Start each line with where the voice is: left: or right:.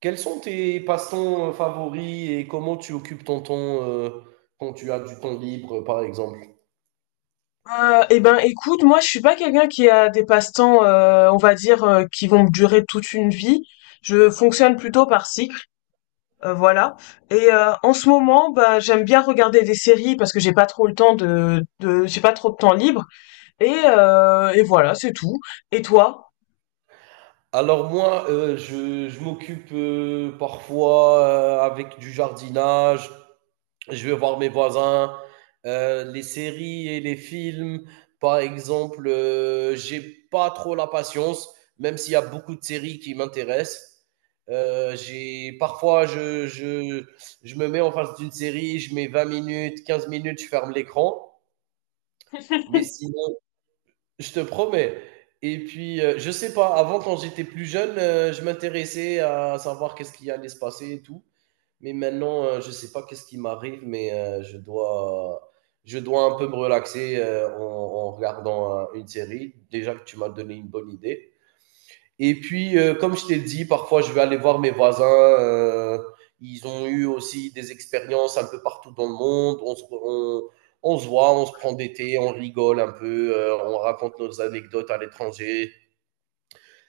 right: Quels sont tes passe-temps favoris et comment tu occupes ton temps, quand tu as du temps libre, par exemple?
left: Eh ben, écoute, moi, je suis pas quelqu'un qui a des passe-temps, on va dire, qui vont me durer toute une vie. Je fonctionne plutôt par cycle, voilà. En ce moment, bah, j'aime bien regarder des séries parce que j'ai pas trop de temps libre. Et voilà, c'est tout. Et toi?
right: Alors moi, je m'occupe, parfois, avec du jardinage. Je vais voir mes voisins, les séries et les films. Par exemple, j'ai pas trop la patience, même s'il y a beaucoup de séries qui m'intéressent. J'ai parfois je me mets en face d'une série, je mets 20 minutes, 15 minutes, je ferme l'écran. Mais sinon, je te promets. Et puis, je sais pas, avant, quand j'étais plus jeune, je m'intéressais à savoir qu'est-ce qui allait se passer et tout. Mais maintenant, je sais pas qu'est-ce qui m'arrive, mais je dois un peu me relaxer en regardant une série. Déjà que tu m'as donné une bonne idée. Et puis, comme je t'ai dit, parfois je vais aller voir mes voisins. Ils ont eu aussi des expériences un peu partout dans le monde. On se voit, on se prend des thés, on rigole un peu, on raconte nos anecdotes à l'étranger.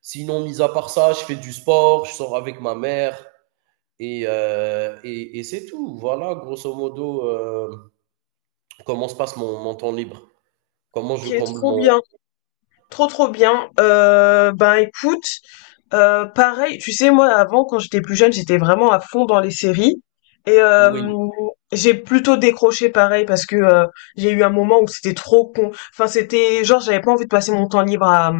right: Sinon, mis à part ça, je fais du sport, je sors avec ma mère et, et c'est tout. Voilà, grosso modo, comment se passe mon temps libre. Comment je
left: Ok,
right: comble
left: trop
right: mon.
left: bien, trop trop bien. Ben, écoute. Pareil, tu sais, moi avant, quand j'étais plus jeune, j'étais vraiment à fond dans les séries. Et
right: Oui,
left: euh, j'ai plutôt décroché pareil parce que j'ai eu un moment où c'était trop con. Enfin, c'était genre j'avais pas envie de passer mon temps libre à,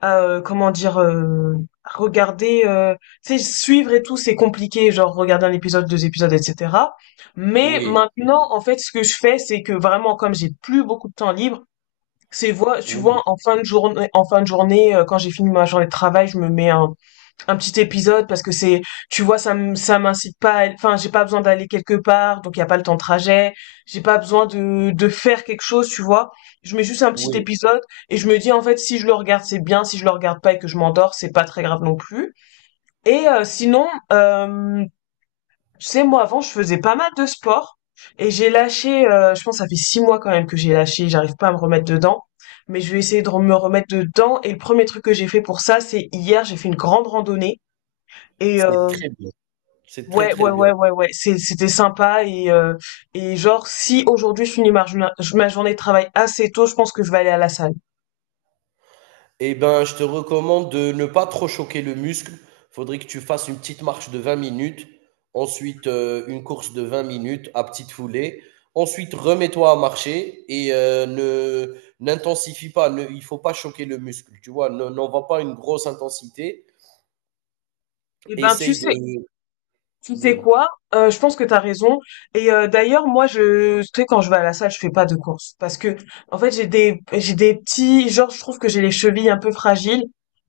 left: à, euh, comment dire, à regarder, tu sais, suivre et tout, c'est compliqué. Genre regarder un épisode, deux épisodes, etc. Mais
right: oui,
left: maintenant, en fait, ce que je fais, c'est que vraiment, comme j'ai plus beaucoup de temps libre, tu vois,
right: oui,
left: en fin de journée, quand j'ai fini ma journée de travail, je me mets un petit épisode, parce que c'est tu vois, ça m'incite pas enfin j'ai pas besoin d'aller quelque part, donc il y a pas le temps de trajet, j'ai pas besoin de faire quelque chose, tu vois, je mets juste un petit
right: oui.
left: épisode. Et je me dis, en fait, si je le regarde c'est bien, si je le regarde pas et que je m'endors c'est pas très grave non plus. Sinon, tu sais, moi avant je faisais pas mal de sport, et j'ai lâché. Je pense que ça fait 6 mois quand même que j'ai lâché, j'arrive pas à me remettre dedans, mais je vais essayer de me remettre dedans. Et le premier truc que j'ai fait pour ça, c'est hier j'ai fait une grande randonnée. et
right: C'est
left: euh,
right: très bien. C'est très,
left: Ouais,
right: très
left: ouais,
right: bien.
left: ouais, ouais, ouais. C'était sympa. Et genre si aujourd'hui je finis ma journée de travail assez tôt, je pense que je vais aller à la salle.
right: Eh ben, je te recommande de ne pas trop choquer le muscle. Faudrait que tu fasses une petite marche de 20 minutes. Ensuite, une course de 20 minutes à petite foulée. Ensuite, remets-toi à marcher et ne n'intensifie pas. Ne, Il faut pas choquer le muscle. Tu vois, n'envoie pas une grosse intensité.
left: Eh ben, tu
right: Essaye de.
left: sais. Tu sais
right: Oui,
left: quoi? Je pense que t'as raison. D'ailleurs, moi, tu sais, quand je vais à la salle je fais pas de course parce que, en fait, j'ai des petits, genre, je trouve que j'ai les chevilles un peu fragiles.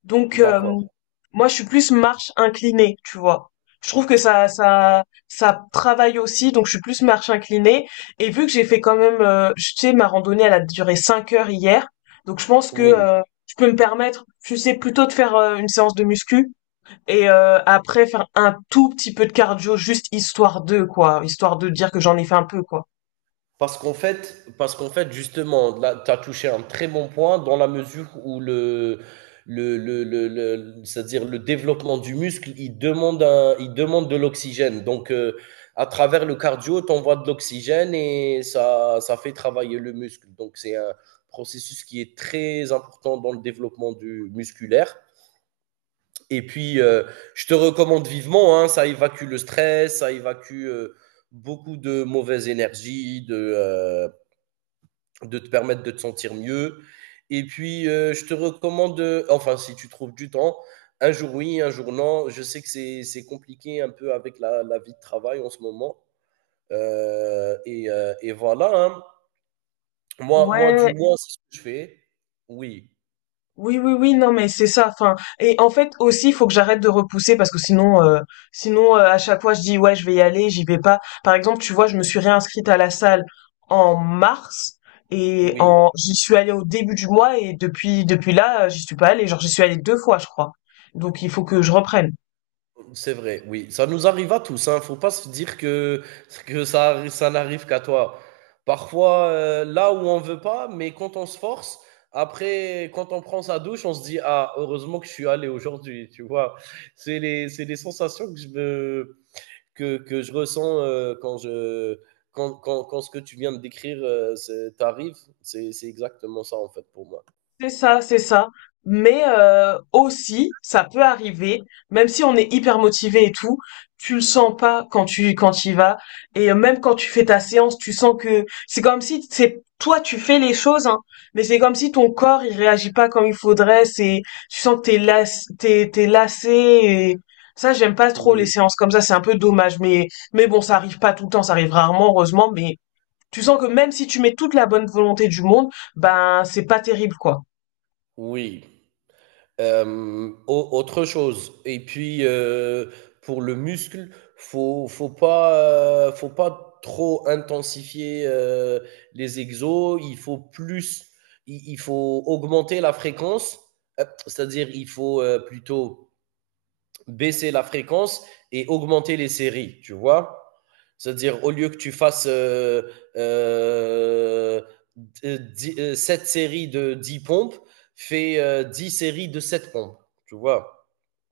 left: Donc,
right: d'accord.
left: moi, je suis plus marche inclinée, tu vois. Je trouve que ça travaille aussi. Donc, je suis plus marche inclinée. Et vu que j'ai fait quand même, tu sais, ma randonnée, elle a duré 5 heures hier. Donc, je pense que
right: Oui.
left: je peux me permettre, tu sais, plutôt de faire une séance de muscu, et après faire un tout petit peu de cardio, juste histoire de quoi, histoire de dire que j'en ai fait un peu quoi.
right: Parce qu'en fait, justement, là, tu as touché un très bon point dans la mesure où c'est-à-dire le développement du muscle, il demande il demande de l'oxygène. Donc, à travers le cardio, tu envoies de l'oxygène et ça fait travailler le muscle. Donc, c'est un processus qui est très important dans le développement du musculaire. Et puis, je te recommande vivement, hein, ça évacue le stress, ça évacue beaucoup de mauvaises énergies, de te permettre de te sentir mieux. Et puis, je te recommande, enfin, si tu trouves du temps, un jour oui, un jour non. Je sais que c'est compliqué un peu avec la vie de travail en ce moment. Et voilà, hein. Moi, du
left: Ouais,
right: moins, c'est ce que je fais. Oui,
left: oui, oui, oui, non, mais c'est ça. Enfin, et en fait aussi, il faut que j'arrête de repousser parce que sinon à chaque fois, je dis ouais, je vais y aller, j'y vais pas. Par exemple, tu vois, je me suis réinscrite à la salle en mars, et
right: oui.
left: en j'y suis allée au début du mois, et depuis là, j'y suis pas allée. Genre, j'y suis allée deux fois, je crois. Donc, il faut que je reprenne.
right: C'est vrai, oui. Ça nous arrive à tous, hein. Faut pas se dire que ça n'arrive qu'à toi. Parfois, là où on veut pas, mais quand on se force, après, quand on prend sa douche, on se dit, ah, heureusement que je suis allé aujourd'hui, tu vois. C'est c'est les sensations que que je ressens quand je, quand, quand, quand ce que tu viens de décrire t'arrive. C'est exactement ça, en fait, pour moi.
left: C'est ça, c'est ça. Mais aussi, ça peut arriver, même si on est hyper motivé et tout, tu le sens pas quand tu y vas. Même quand tu fais ta séance, tu sens que c'est comme si c'est toi tu fais les choses, hein, mais c'est comme si ton corps il réagit pas comme il faudrait. C'est Tu sens que t'es lassé. Et ça, j'aime pas trop les
right: Oui.
left: séances comme ça. C'est un peu dommage, mais bon, ça arrive pas tout le temps, ça arrive rarement heureusement, mais tu sens que même si tu mets toute la bonne volonté du monde, ben c'est pas terrible quoi.
right: Oui. Hem, au autre chose et puis, pour le muscle, faut pas trop intensifier, les exos. Il faut plus, il faut augmenter la fréquence, c'est-à-dire il faut, plutôt baisser la fréquence et augmenter les séries, tu vois. C'est-à-dire, au lieu que tu fasses euh, dix- euh, séries de 10 pompes, fais 10 séries de 7 pompes, tu vois.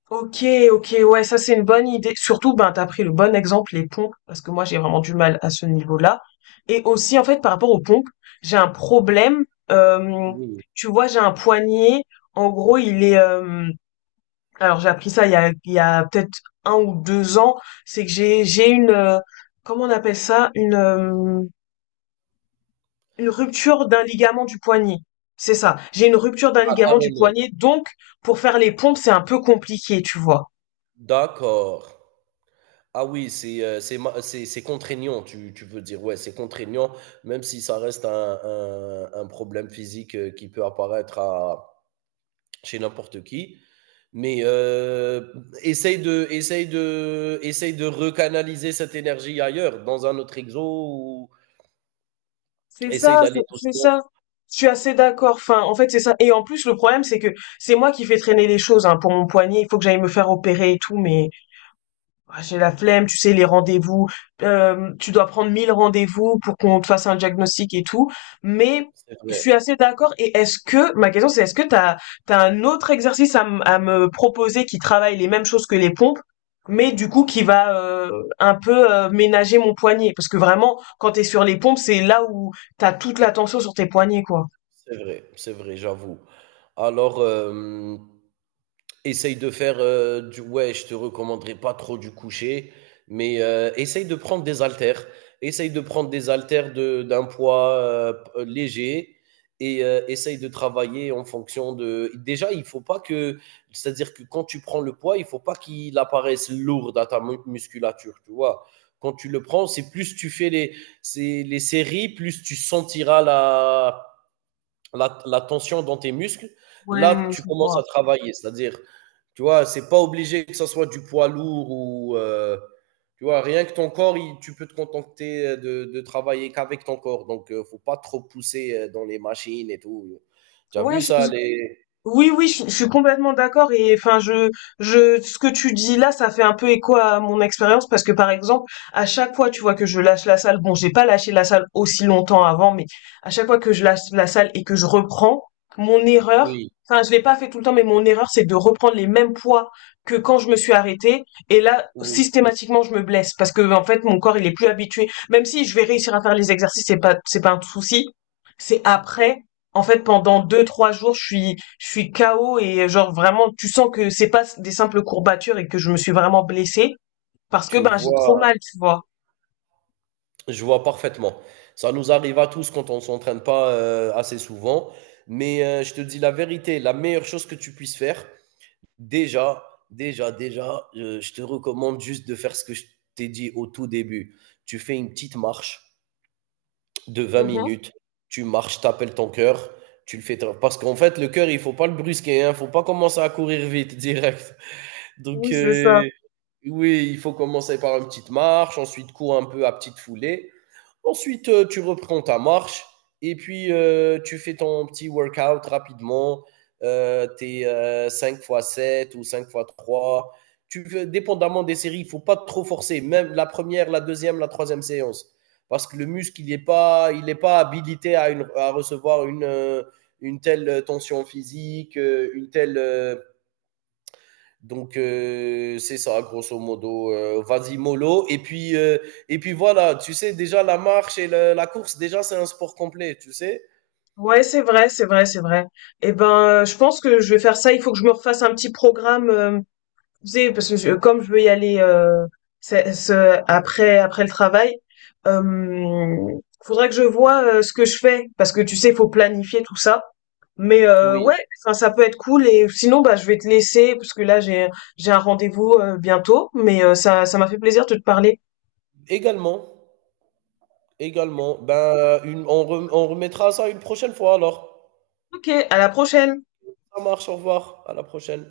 left: Ok, ok, ouais, ça c'est une bonne idée. Surtout, ben, t'as pris le bon exemple, les pompes, parce que moi j'ai vraiment du mal à ce niveau-là. Et aussi, en fait, par rapport aux pompes, j'ai un problème. euh,
right: Oui.
left: Tu vois, j'ai un poignet. En gros, il est, alors j'ai appris ça il y a peut-être 1 ou 2 ans, c'est que j'ai une, comment on appelle ça, une, une rupture d'un ligament du poignet. C'est ça. J'ai une rupture d'un
right: Ah,
left: ligament du
right: carrément.
left: poignet, donc pour faire les pompes c'est un peu compliqué, tu vois.
right: D'accord. Ah oui, c'est c'est contraignant, tu veux dire. Ouais, c'est contraignant, même si ça reste un problème physique qui peut apparaître chez n'importe qui. Mais essaye de recanaliser cette énergie ailleurs, dans un autre exo, ou
left: C'est
right: essaye
left: ça,
right: d'aller
left: c'est
right: doucement.
left: ça. Je suis assez d'accord. Enfin, en fait, c'est ça. Et en plus, le problème c'est que c'est moi qui fais traîner les choses, hein, pour mon poignet. Il faut que j'aille me faire opérer et tout, mais, ah, j'ai la flemme, tu sais, les rendez-vous. Tu dois prendre 1000 rendez-vous pour qu'on te fasse un diagnostic et tout. Mais
right: C'est
left: je
right: vrai,
left: suis assez d'accord. Ma question c'est, est-ce que t'as un autre exercice à me proposer qui travaille les mêmes choses que les pompes, mais du coup qui va, un peu, ménager mon poignet? Parce que vraiment, quand t'es sur les pompes, c'est là où t'as toute l'attention sur tes poignets, quoi.
right: c'est vrai, j'avoue. Alors, essaye de faire du ouais, je te recommanderais pas trop du coucher, mais essaye de prendre des haltères. Essaye de prendre des d'un poids léger et essaye de travailler en fonction de. Déjà, il faut pas que, c'est-à-dire que quand tu prends le poids, il faut pas qu'il apparaisse lourd dans ta musculature, tu vois. Quand tu le prends, c'est les séries, plus tu sentiras la tension dans tes muscles. Là,
left: Ouais,
right: tu
left: je
right: commences
left: vois.
right: à travailler, c'est-à-dire tu vois, c'est pas obligé que ça soit du poids lourd ou. Tu vois, rien que ton corps, tu peux te contenter de travailler qu'avec ton corps. Donc, faut pas trop pousser dans les machines et tout. Tu as
left: Ouais,
right: vu
left: je,
right: ça, les.
left: Oui, oui, je suis complètement d'accord. Et enfin, je ce que tu dis là, ça fait un peu écho à mon expérience, parce que par exemple, à chaque fois tu vois que je lâche la salle, bon, j'ai pas lâché la salle aussi longtemps avant, mais à chaque fois que je lâche la salle et que je reprends, mon erreur,
right: Oui,
left: enfin je l'ai pas fait tout le temps, mais mon erreur c'est de reprendre les mêmes poids que quand je me suis arrêtée. Et là,
right: oui.
left: systématiquement, je me blesse parce que en fait mon corps il est plus habitué. Même si je vais réussir à faire les exercices, c'est pas un souci, c'est après, en fait, pendant 2, 3 jours, je suis KO et genre vraiment, tu sens que c'est pas des simples courbatures et que je me suis vraiment blessée parce que
right: Tu
left: ben, j'ai trop
right: vois,
left: mal, tu vois.
right: je vois parfaitement. Ça nous arrive à tous quand on s'entraîne pas assez souvent. Mais je te dis la vérité, la meilleure chose que tu puisses faire, déjà, déjà, je te recommande juste de faire ce que je t'ai dit au tout début. Tu fais une petite marche de vingt
left: Mhm.
right: minutes. Tu marches, tu appelles ton cœur, tu le fais. Parce qu'en fait, le cœur, il faut pas le brusquer, hein, faut pas commencer à courir vite direct.
left: Oui,
right: Donc,
left: c'est ça.
right: oui, il faut commencer par une petite marche, ensuite cours un peu à petite foulée. Ensuite, tu reprends ta marche et puis tu fais ton petit workout rapidement. Tes 5 x 7 ou 5 x trois. Tu veux, dépendamment des séries, il faut pas trop forcer, même la première, la deuxième, la troisième séance. Parce que le muscle, il est pas habilité à, à recevoir une telle tension physique, une telle donc c'est ça, grosso modo. Vas-y mollo. Et puis voilà, tu sais déjà la marche et la course, déjà c'est un sport complet, tu sais.
left: Ouais, c'est vrai, c'est vrai, c'est vrai. Eh ben, je pense que je vais faire ça. Il faut que je me refasse un petit programme. Tu sais, parce que comme je veux y aller, après le travail, euh, faudrait que je vois ce que je fais, parce que tu sais, faut planifier tout ça. Mais
right: Oui,
left: ouais, enfin ça peut être cool. Et sinon, bah, je vais te laisser parce que là j'ai un rendez-vous bientôt. Mais ça m'a fait plaisir de te parler.
right: également, Ben on remettra ça une prochaine fois alors.
left: Ok, à la prochaine.
right: Ça marche, au revoir, à la prochaine.